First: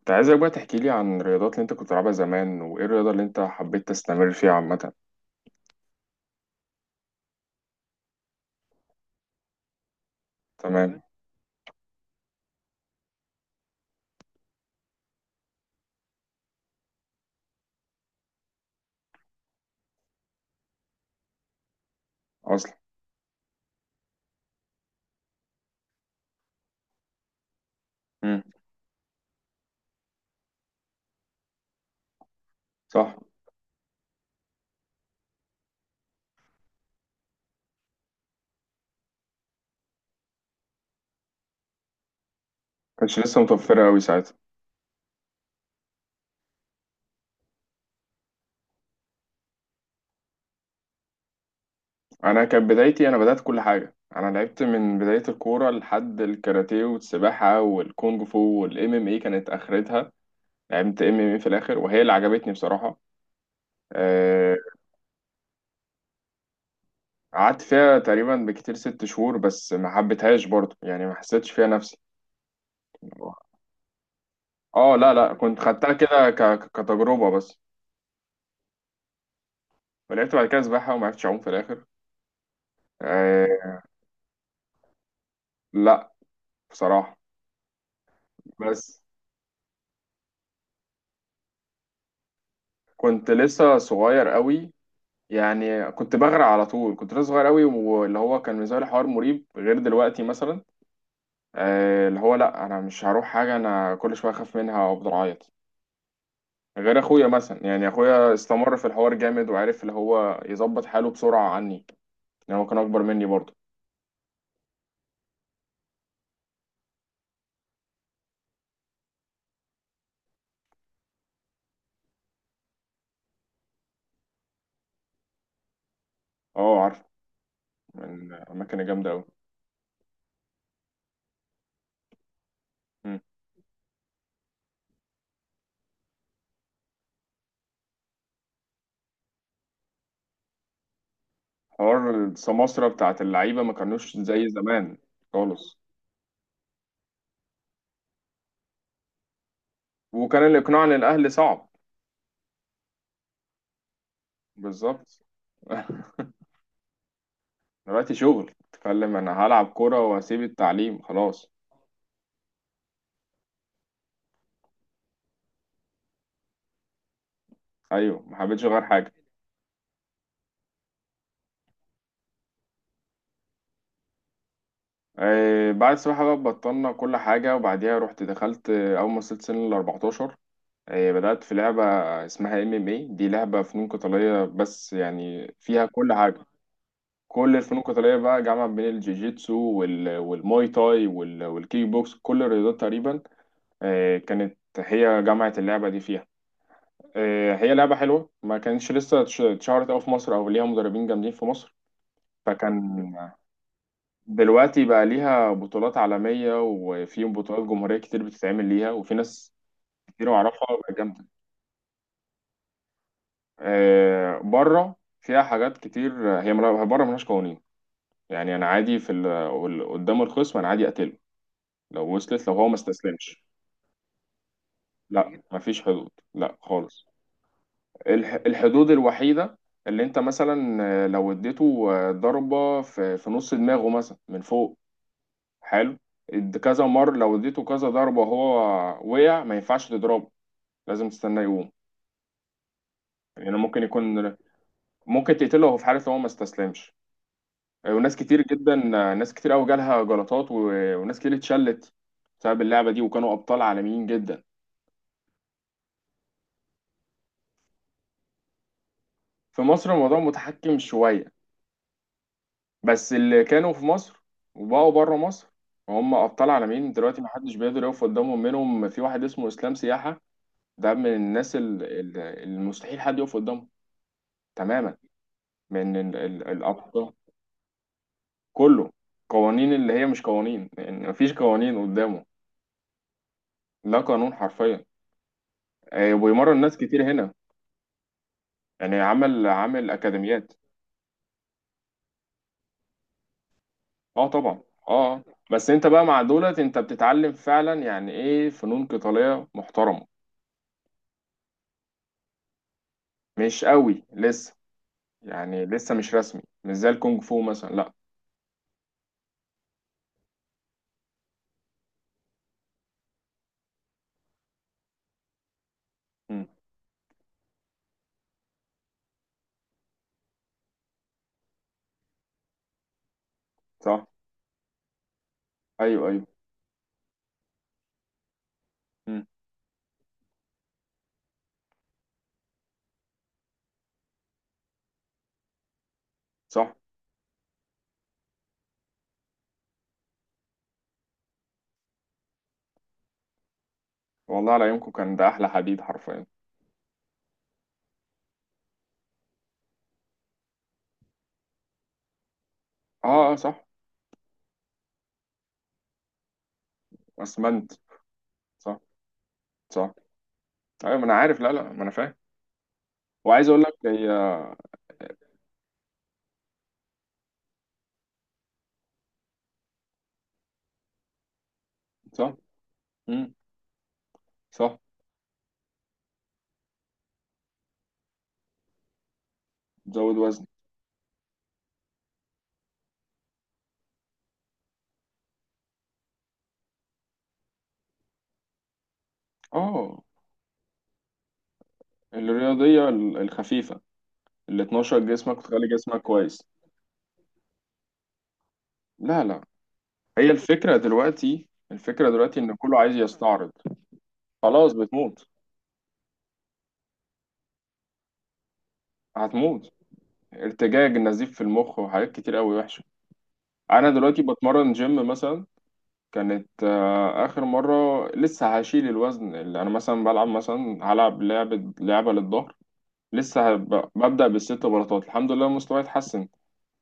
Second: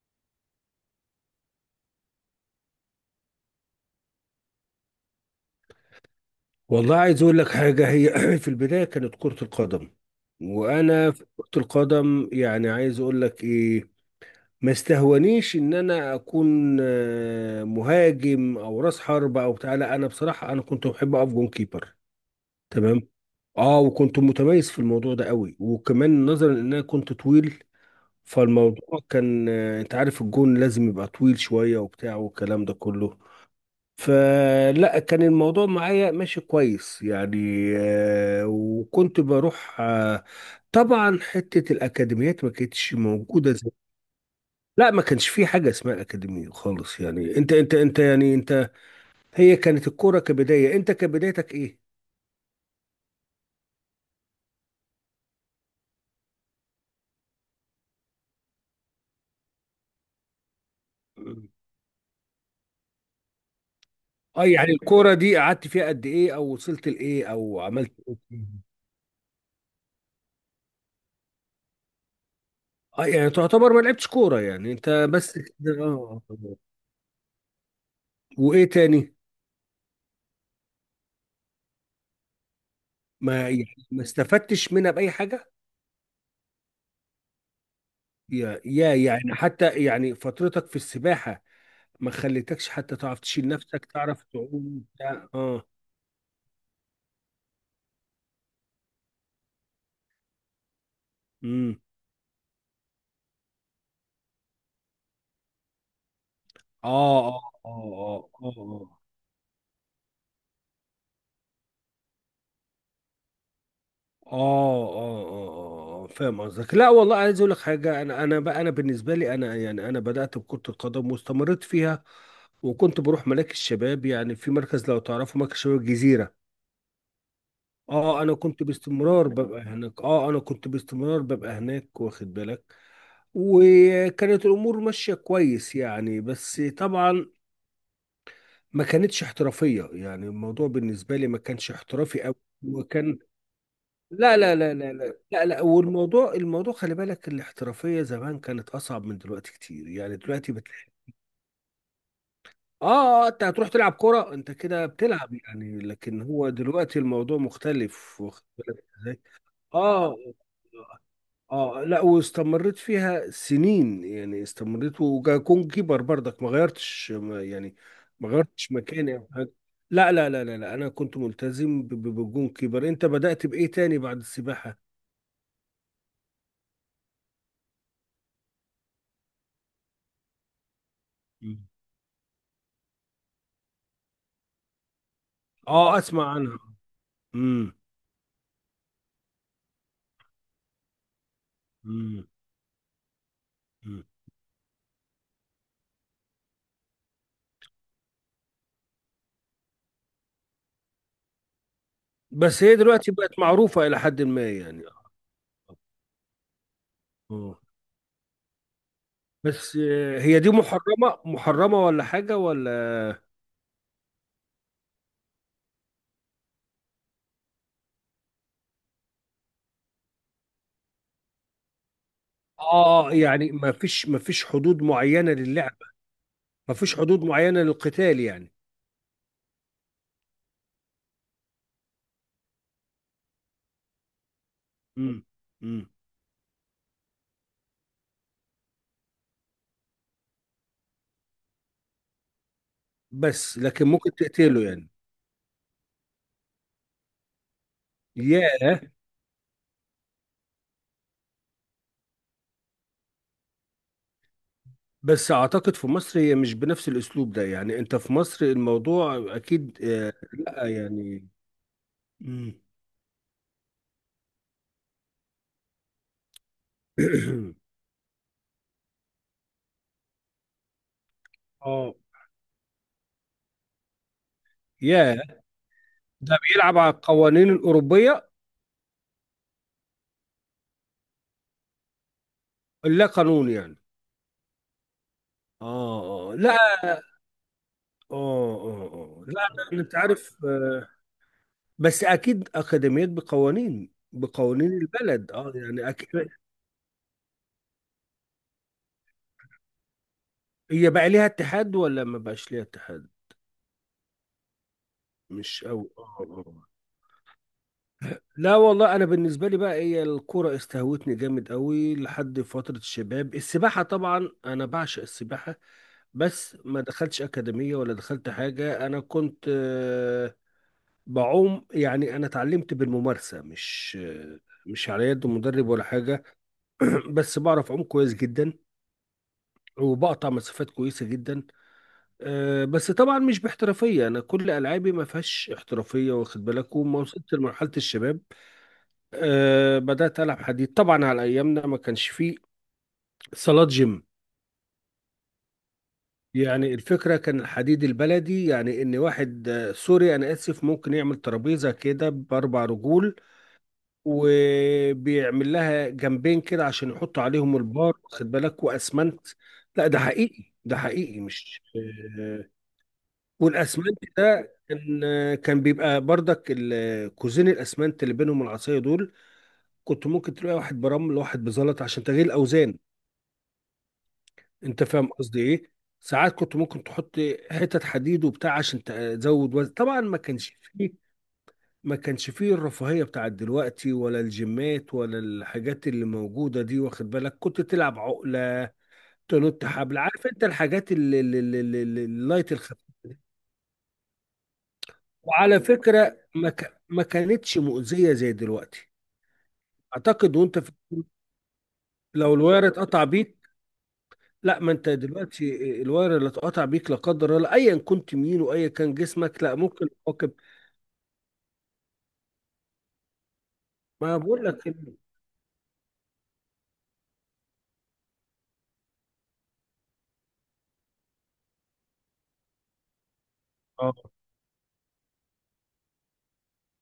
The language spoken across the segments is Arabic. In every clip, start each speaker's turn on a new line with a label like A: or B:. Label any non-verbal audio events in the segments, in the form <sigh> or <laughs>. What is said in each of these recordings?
A: انت عايزك بقى تحكي لي عن الرياضات اللي انت كنت بتلعبها زمان وايه الرياضة اللي انت حبيت تستمر فيها عامة؟
B: والله، عايز اقول لك حاجه. هي <clears throat> في البدايه كانت كره القدم.
A: تمام.
B: وانا في كره القدم يعني عايز اقول لك ايه؟ ما استهونيش ان انا اكون مهاجم او راس حربة او بتاع. لا، انا بصراحه انا كنت بحب اقف جون كيبر.
A: اصلا.
B: تمام. اه، وكنت متميز في الموضوع ده قوي، وكمان نظرا ان انا كنت طويل.
A: امم.
B: فالموضوع كان انت عارف الجون لازم يبقى طويل شويه وبتاع والكلام ده
A: صح.
B: كله. فلا كان الموضوع معايا ماشي كويس يعني. وكنت بروح طبعا حتة الأكاديميات ما كانتش
A: كانتش لسه
B: موجودة زي.
A: متوفرة قوي ساعتها.
B: لا، ما كانش في حاجة اسمها أكاديمية خالص. يعني انت يعني انت، هي كانت الكورة كبداية، انت كبدايتك ايه؟
A: انا كانت بدايتي، انا بدأت كل حاجة، انا لعبت من بداية الكورة لحد الكاراتيه والسباحة والكونغ فو والام ام اي كانت اخرتها. لعبت ام ام اي في الاخر وهي اللي عجبتني بصراحة.
B: اه،
A: آه،
B: يعني الكورة دي قعدت فيها قد ايه، او وصلت لايه، او
A: قعدت
B: عملت
A: فيها
B: ايه
A: تقريبا
B: فيها؟
A: بكتير ست شهور، بس ما حبيتهاش برضه، يعني ما حسيتش فيها نفسي.
B: اه، يعني تعتبر ما لعبتش كورة يعني
A: اه،
B: انت
A: لا لا،
B: بس
A: كنت
B: كده،
A: خدتها
B: اه.
A: كده
B: آه. آه.
A: كتجربة بس.
B: وايه تاني؟
A: ولعبت بعد كده سباحة وما عرفتش أعوم في الآخر.
B: ما يعني،
A: آه
B: ما استفدتش منها بأي حاجة؟
A: لا، بصراحة.
B: يا
A: بس
B: يعني حتى يعني فترتك في السباحة ما خليتكش حتى تعرف
A: كنت
B: تشيل
A: لسه
B: نفسك، تعرف
A: صغير قوي،
B: تعوم بتاع. اه.
A: يعني كنت بغرق على طول، كنت لسه صغير قوي، واللي هو كان بالنسبة لي حوار مريب غير دلوقتي مثلا.
B: امم.
A: اللي هو لا، أنا مش هروح حاجة، أنا كل شوية أخاف منها وأفضل أعيط. غير أخويا
B: اه اه
A: مثلا، يعني
B: اه.
A: أخويا
B: اه
A: استمر في
B: اه
A: الحوار جامد وعرف اللي هو يظبط حاله بسرعة عني. يعني هو كان أكبر مني برضه.
B: اه. اه اه فاهم قصدك. لا والله عايز اقول لك حاجة. انا بقى انا بالنسبة لي انا يعني انا بدأت بكرة القدم واستمرت فيها. وكنت بروح ملاك الشباب، يعني في مركز، لو تعرفوا مركز شباب الجزيرة.
A: أه، عارف.
B: اه
A: من
B: انا كنت
A: الأماكن الجامدة قوي.
B: باستمرار ببقى هناك. اه انا كنت باستمرار ببقى هناك، واخد بالك.
A: مم.
B: وكانت الامور ماشيه كويس يعني، بس طبعا ما كانتش احترافيه. يعني الموضوع بالنسبه لي ما كانش
A: حوار
B: احترافي قوي.
A: السماسرة
B: وكان
A: بتاعت اللعيبة ما كانوش
B: لا
A: زي
B: لا لا لا
A: زمان.
B: لا لا لا،
A: خالص.
B: والموضوع، خلي بالك الاحترافيه زمان كانت اصعب من دلوقتي كتير. يعني
A: وكان
B: دلوقتي بتلاقي
A: الإقناع للأهل صعب.
B: اه انت هتروح تلعب كرة، انت كده
A: بالظبط.
B: بتلعب يعني،
A: <laughs>
B: لكن هو دلوقتي الموضوع
A: دلوقتي
B: مختلف، واخد
A: شغل
B: بالك
A: تتكلم،
B: ازاي.
A: أنا هلعب
B: اه
A: كورة
B: آه.
A: وأسيب التعليم خلاص.
B: آه. اه لا، واستمريت فيها سنين يعني. استمريت وكون كيبر برضك ما غيرتش، ما يعني
A: أيوه،
B: ما
A: ما حبيتش
B: غيرتش
A: أغير حاجة.
B: مكاني او حاجه. لا لا لا لا لا، انا كنت ملتزم بالجون كيبر. انت بدأت بايه تاني بعد السباحه؟
A: بعد السباحة بقى بطلنا كل حاجة، وبعديها رحت دخلت، أول ما وصلت سن ال 14 بدأت في
B: مم.
A: لعبة اسمها ام ام اي، دي لعبة فنون قتالية، بس يعني فيها
B: اه،
A: كل
B: اسمع
A: حاجة.
B: عنها.
A: كل
B: امم.
A: الفنون القتالية بقى، جامعة بين الجيجيتسو والماي تاي والكيك بوكس،
B: امم.
A: كل الرياضات تقريبا.
B: أمم.
A: كانت هي جامعة، اللعبة دي فيها. هي لعبة حلوة، ما كانتش لسه اتشهرت أوي في مصر أو ليها مدربين جامدين في مصر.
B: بس هي دلوقتي
A: فكان.
B: بقت معروفه الى حد ما
A: دلوقتي
B: يعني.
A: بقى ليها بطولات عالمية، وفي
B: اه،
A: بطولات جمهورية كتير بتتعمل ليها، وفي ناس
B: بس
A: كتير
B: هي دي
A: أعرفها بقت
B: محرمه
A: جامدة.
B: محرمه ولا حاجه ولا؟
A: بره فيها حاجات كتير، هي بره ملهاش قوانين. يعني أنا عادي، قدام الخصم أنا عادي أقتله لو وصلت، لو هو ما
B: اه
A: استسلمش.
B: يعني ما فيش حدود معينه
A: لا، مفيش
B: للعبه.
A: حدود، لا
B: ما فيش
A: خالص.
B: حدود معينه للقتال يعني.
A: الحدود الوحيدة اللي انت مثلا، لو اديته ضربة في نص دماغه مثلا من فوق.
B: مم. مم.
A: حلو. كذا مرة، لو اديته كذا ضربة وهو وقع، ما ينفعش تضربه، لازم تستناه يقوم. يعني
B: بس
A: ممكن
B: لكن ممكن
A: يكون،
B: تقتله يعني.
A: ممكن تقتله وهو في حالة هو ما استسلمش. وناس كتير جدا.
B: ياه.
A: ناس كتير قوي جالها جلطات، وناس كتير اتشلت بسبب اللعبة دي، وكانوا أبطال عالميين جدا.
B: بس اعتقد في مصر هي مش بنفس الاسلوب ده. يعني انت في مصر الموضوع
A: في
B: اكيد
A: مصر
B: آه
A: الموضوع
B: لا
A: متحكم
B: يعني.
A: شوية.
B: مم.
A: بس اللي كانوا في مصر وبقوا بره مصر، هم ابطال عالمين دلوقتي،
B: <clears throat>
A: محدش بيقدر يقف قدامهم. منهم في واحد اسمه اسلام سياحة، ده من الناس
B: اه.
A: المستحيل حد يقف قدامه. تماما.
B: ياه.
A: من
B: ده بيلعب على
A: الابطال
B: القوانين الاوروبيه.
A: كله. قوانين اللي هي مش قوانين، يعني مفيش قوانين قدامه.
B: لا قانون يعني.
A: لا قانون حرفيا.
B: اه آه. لا.
A: وبيمرن ناس
B: اه
A: كتير هنا،
B: اه
A: يعني
B: آه. لا
A: عمل
B: أنا-
A: عامل
B: انت عارف
A: اكاديميات.
B: بس اكيد اكاديميات بقوانين،
A: اه طبعا. اه، آه.
B: البلد اه
A: بس انت
B: يعني
A: بقى مع
B: أكيد.
A: دولت انت بتتعلم فعلا، يعني ايه فنون قتالية محترمة.
B: هي بقى ليها اتحاد ولا ما بقاش ليها اتحاد؟
A: مش قوي لسه،
B: مش
A: يعني
B: قوي.
A: لسه مش
B: اه
A: رسمي،
B: آه.
A: مش زي الكونغ فو مثلا، لا.
B: لا والله انا بالنسبه لي بقى هي الكوره استهوتني جامد قوي لحد فتره الشباب. السباحه طبعا انا بعشق السباحه،
A: مم.
B: بس ما دخلتش اكاديميه ولا دخلت حاجه. انا كنت بعوم يعني. انا اتعلمت بالممارسه، مش
A: صح.
B: مش على يد مدرب ولا
A: ايوه،
B: حاجه.
A: ايوه.
B: <clears throat> بس بعرف اعوم كويس جدا،
A: مم.
B: وبقطع مسافات كويسه جدا. بس طبعا مش باحترافيه. انا كل العابي ما فيهاش احترافيه، واخد
A: صح.
B: بالك. وما وصلت لمرحله الشباب أه بدأت ألعب حديد. طبعا على أيامنا ما كانش فيه صالات جيم.
A: والله على يومكم كان ده احلى حديد حرفيا.
B: يعني الفكرة كان الحديد البلدي. يعني إن واحد سوري أنا آسف، ممكن يعمل ترابيزة كده بأربع رجول.
A: اه اه صح.
B: وبيعمل لها جنبين كده عشان يحط عليهم
A: اسمنت.
B: البار، واخد بالك،
A: صح.
B: وأسمنت. لا
A: صح.
B: ده حقيقي، ده
A: ايوه ما انا
B: حقيقي
A: عارف، لا لا،
B: مش
A: ما انا فاهم.
B: أه.
A: وعايز اقول لك
B: والأسمنت
A: هي.
B: ده كان بيبقى بردك ال- كوزين الأسمنت اللي بينهم العصاية دول. كنت ممكن تلاقي واحد برمل وواحد بزلط عشان تغيير
A: صح.
B: الأوزان.
A: مم. صح.
B: انت فاهم قصدي ايه. ساعات كنت ممكن تحط حتت حديد وبتاع عشان تزود وزن. طبعا
A: تزود
B: ما
A: وزن.
B: كانش فيه، الرفاهية بتاعت دلوقتي ولا الجيمات ولا الحاجات اللي موجودة دي، واخد بالك. كنت تلعب عقلة، تنط حبل،
A: اه.
B: عارف انت الحاجات اللايت الخفيفة
A: الرياضيه
B: دي.
A: الخفيفه، اللي تنشط جسمك
B: وعلى
A: وتخلي جسمك
B: فكرة
A: كويس.
B: ما كانتش مؤذية زي دلوقتي.
A: لا لا. هي
B: اعتقد وانت في
A: الفكره دلوقتي، الفكره
B: لو
A: دلوقتي ان
B: الواير
A: كله عايز
B: اتقطع
A: يستعرض.
B: بيك. لا ما
A: خلاص
B: انت
A: بتموت.
B: دلوقتي، الواير اللي اتقطع بيك لا قدر الله ايا كنت مين وايا كان جسمك، لا
A: هتموت.
B: ممكن تواكب.
A: ارتجاج، النزيف في المخ، وحاجات كتير قوي وحشه. انا
B: ما انا
A: دلوقتي
B: بقول لك
A: بتمرن
B: ال-
A: جيم مثلا، كانت اخر مره، لسه هشيل الوزن اللي انا مثلا بلعب، مثلا هلعب لعبه للظهر، لسه
B: اه.
A: ببدا بالست بلاطات، الحمد لله مستواي اتحسن.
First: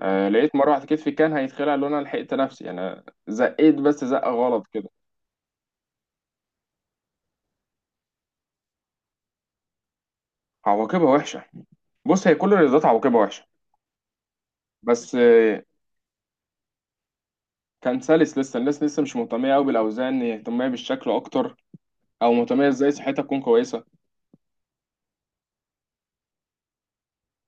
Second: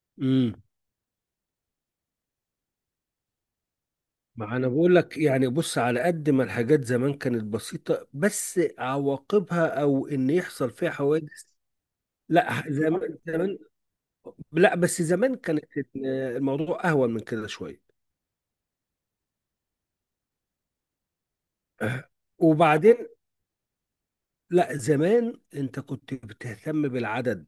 A: لقيت
B: امم.
A: مره واحده كتفي كان هيتخلع، لو انا لحقت نفسي، انا زقيت بس زقه
B: ما
A: غلط
B: انا
A: كده.
B: بقول لك يعني بص، على قد ما الحاجات زمان كانت بسيطة، بس عواقبها او ان يحصل فيها
A: عواقبها وحشه.
B: حوادث.
A: بص هي كل
B: لا
A: الرياضات
B: زمان
A: عواقبها وحشه.
B: زمان. لا بس
A: بس،
B: زمان كانت الموضوع اهون من كده شوية.
A: كان سلس، لسه الناس لسه مش مهتميه قوي بالاوزان، هي مهتميه بالشكل اكتر،
B: آه.
A: او مهتميه ازاي
B: وبعدين،
A: صحتها تكون كويسه.
B: لا زمان انت كنت بتهتم بالعدد،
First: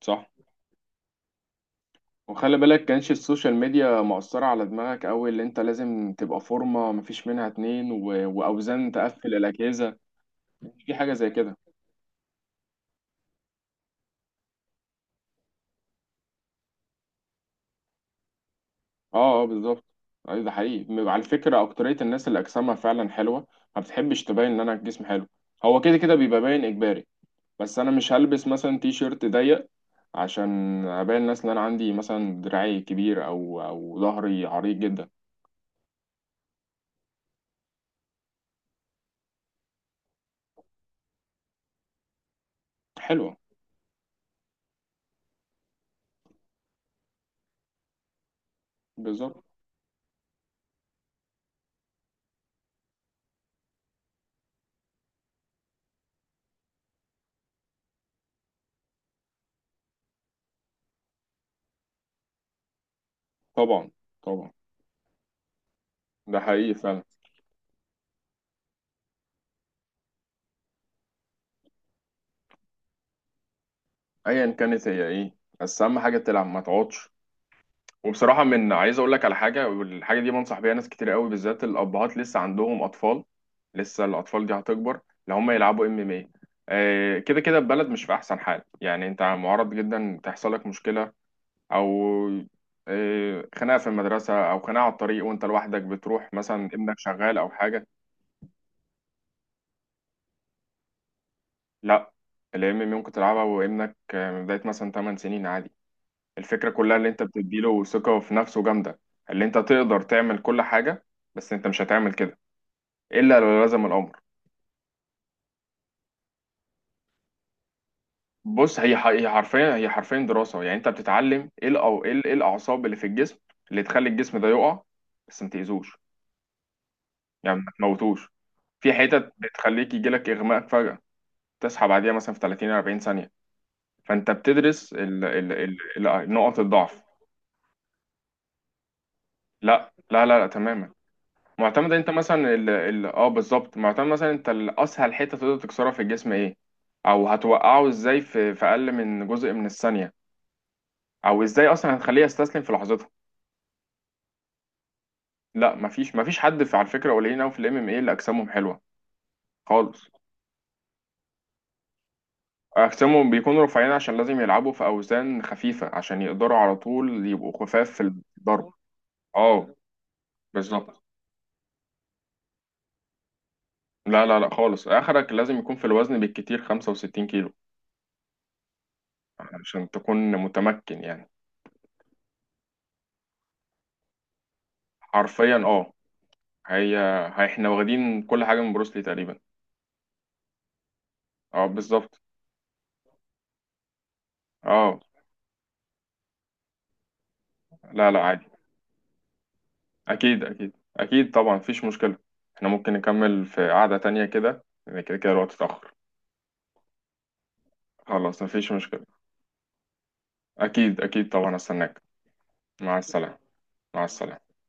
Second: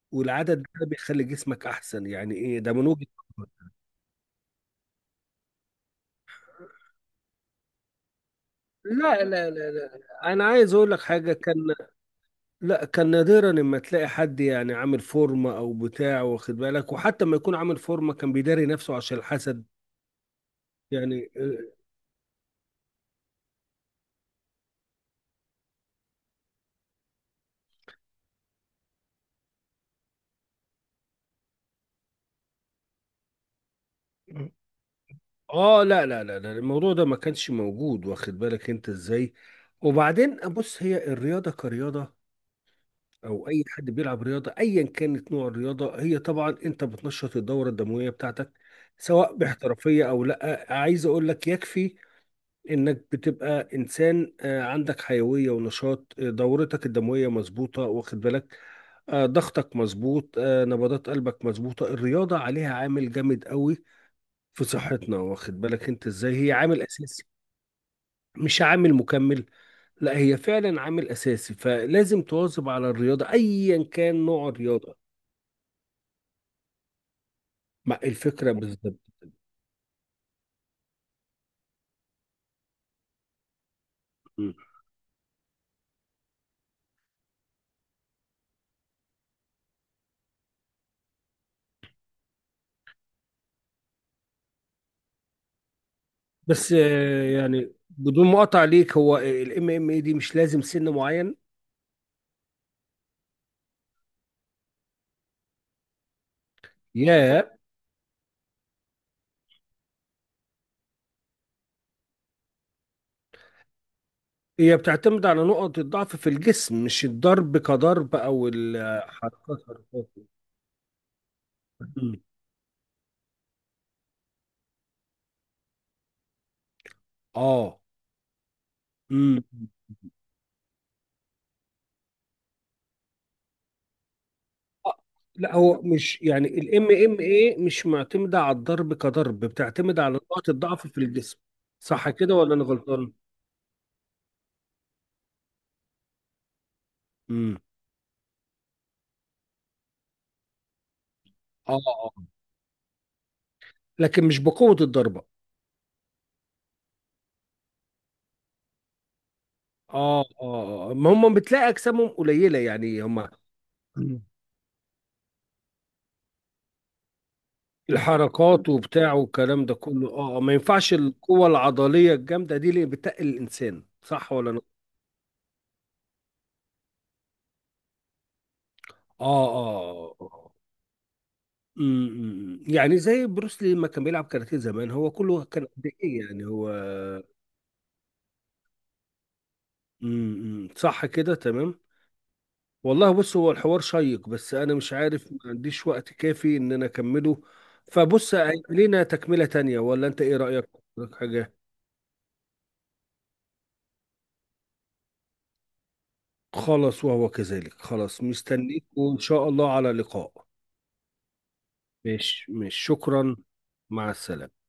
A: صح.
B: والعدد ده بيخلي جسمك احسن. يعني
A: وخلي
B: ايه ده
A: بالك
B: من وجهة.
A: كانش السوشيال ميديا مؤثرة على دماغك أوي، اللي أنت لازم تبقى فورمة، مفيش منها اتنين وأوزان
B: لا
A: تقفل
B: لا لا
A: الأجهزة.
B: لا، انا عايز اقول
A: في
B: لك
A: حاجة زي
B: حاجه. كان
A: كده.
B: لا، كان نادرا اما تلاقي حد يعني عامل فورمه او بتاع، واخد بالك. وحتى ما يكون عامل فورمه كان بيداري نفسه عشان
A: اه اه
B: الحسد
A: بالظبط. أيوة ده حقيقي، على
B: يعني.
A: فكرة أكترية الناس اللي أجسامها فعلا حلوة، ما بتحبش تبين إن أنا الجسم حلو. هو كده كده بيبقى باين إجباري. بس أنا مش هلبس مثلا تي شيرت ضيق عشان أبين الناس إن أنا عندي مثلا دراعي كبير أو ظهري
B: اه
A: عريض جدا.
B: لا لا لا لا الموضوع ده ما كانش موجود، واخد بالك انت ازاي. وبعدين بص، هي الرياضه كرياضه،
A: حلوة.
B: او اي حد بيلعب رياضه ايا كانت نوع الرياضه، هي طبعا انت بتنشط الدوره الدمويه بتاعتك سواء
A: بالظبط.
B: باحترافيه او لا. عايز اقول لك يكفي انك بتبقى انسان عندك حيويه ونشاط، دورتك الدمويه مظبوطه، واخد بالك. ضغطك مظبوط، نبضات قلبك مظبوطه. الرياضه عليها عامل جامد قوي
A: طبعا، طبعا.
B: في صحتنا، واخد بالك انت ازاي.
A: ده
B: هي
A: حقيقي
B: عامل
A: فعلا.
B: اساسي مش عامل مكمل. لا هي فعلا عامل اساسي، فلازم تواظب على الرياضه ايا كان نوع
A: ايا كانت
B: الرياضه.
A: هي ايه، بس اهم حاجه تلعب ما تقعدش.
B: مع
A: وبصراحه
B: الفكره
A: من
B: بالظبط.
A: عايز اقول لك على حاجه، والحاجه دي بنصح بيها ناس كتير قوي، بالذات الابهات لسه عندهم اطفال، لسه الاطفال
B: م.
A: دي هتكبر. لو هم يلعبوا ام ام اي، كده كده البلد مش في احسن حال، يعني انت معرض جدا تحصل لك مشكله، او خناقه في المدرسه او خناقه على الطريق وانت لوحدك، بتروح مثلا
B: بس
A: ابنك شغال او
B: يعني
A: حاجه.
B: بدون مقاطعه ليك، هو الام ام اي دي مش لازم سن معين.
A: لا، الام ام ممكن تلعبها وابنك من بدايه مثلا 8 سنين عادي. الفكرة كلها اللي انت
B: ياه.
A: بتديله ثقة في نفسه جامدة، اللي انت تقدر تعمل كل حاجة، بس انت مش هتعمل كده الا لو لزم الامر.
B: هي بتعتمد على نقط الضعف في الجسم مش الضرب كضرب، او
A: بص هي
B: الحركات
A: هي
B: حركات.
A: حرفيا دراسة، يعني انت بتتعلم ايه
B: مم.
A: الاعصاب اللي في الجسم اللي تخلي الجسم ده يقع، بس ما تاذوش، يعني ما
B: اه.
A: تموتوش. في حتت
B: امم.
A: بتخليك يجيلك اغماء فجأة، تصحى بعديها مثلا في 30 40 ثانية. فانت بتدرس
B: لا هو مش يعني
A: نقط
B: الام
A: الضعف.
B: ام اي مش معتمده على الضرب كضرب،
A: لا
B: بتعتمد على
A: لا لا، لا
B: نقط الضعف
A: تماما.
B: في الجسم.
A: معتمد، انت
B: صح كده
A: مثلا
B: ولا انا
A: ال ال
B: غلطان؟
A: اه بالظبط، معتمد مثلا انت، الاسهل حته تقدر تكسرها في الجسم ايه، او
B: امم.
A: هتوقعه ازاي في اقل من جزء من الثانيه، او ازاي
B: اه
A: اصلا هتخليه
B: آه.
A: يستسلم في لحظتها.
B: لكن مش بقوه الضربه.
A: لا، مفيش حد، في على فكره قليلين قوي في الام ام اي اللي اجسامهم حلوه. خالص.
B: اه اه آه. ما هم بتلاقي اجسامهم قليله يعني. هم
A: اجسامهم بيكونوا رفيعين عشان لازم يلعبوا في اوزان خفيفه عشان يقدروا على طول يبقوا خفاف في
B: الحركات
A: الضرب.
B: وبتاع والكلام ده
A: اه
B: كله اه ما ينفعش
A: بالظبط.
B: القوة العضلية الجامدة دي اللي بتقل الإنسان،
A: لا
B: صح
A: لا
B: ولا
A: لا
B: لا؟
A: خالص، اخرك لازم يكون في الوزن بالكتير 65 كيلو
B: اه
A: عشان
B: اه
A: تكون
B: آه.
A: متمكن، يعني
B: أمم. يعني زي بروس لي لما كان بيلعب كاراتيه زمان، هو كله
A: حرفيا
B: كان قد
A: اه.
B: ايه يعني هو.
A: احنا واخدين كل حاجة من بروسلي تقريبا.
B: أمم. صح كده،
A: اه
B: تمام.
A: بالظبط.
B: والله بص، هو الحوار شيق بس انا مش
A: اه،
B: عارف، ما عنديش وقت كافي ان انا اكمله.
A: لا لا،
B: فبص
A: عادي.
B: هيبقى لينا تكملة تانية، ولا انت ايه
A: اكيد
B: رأيك؟
A: اكيد اكيد
B: حاجة.
A: طبعا مفيش مشكلة. احنا ممكن نكمل في قعدة تانية كده، لأن كده كده الوقت اتأخر.
B: خلاص وهو كذلك، خلاص
A: خلاص مفيش
B: مستنيك
A: مشكلة.
B: وان شاء الله على لقاء.
A: اكيد اكيد طبعا استناك.
B: مش
A: مع
B: شكرا.
A: السلامة. مع
B: مع
A: السلامة.
B: السلامة.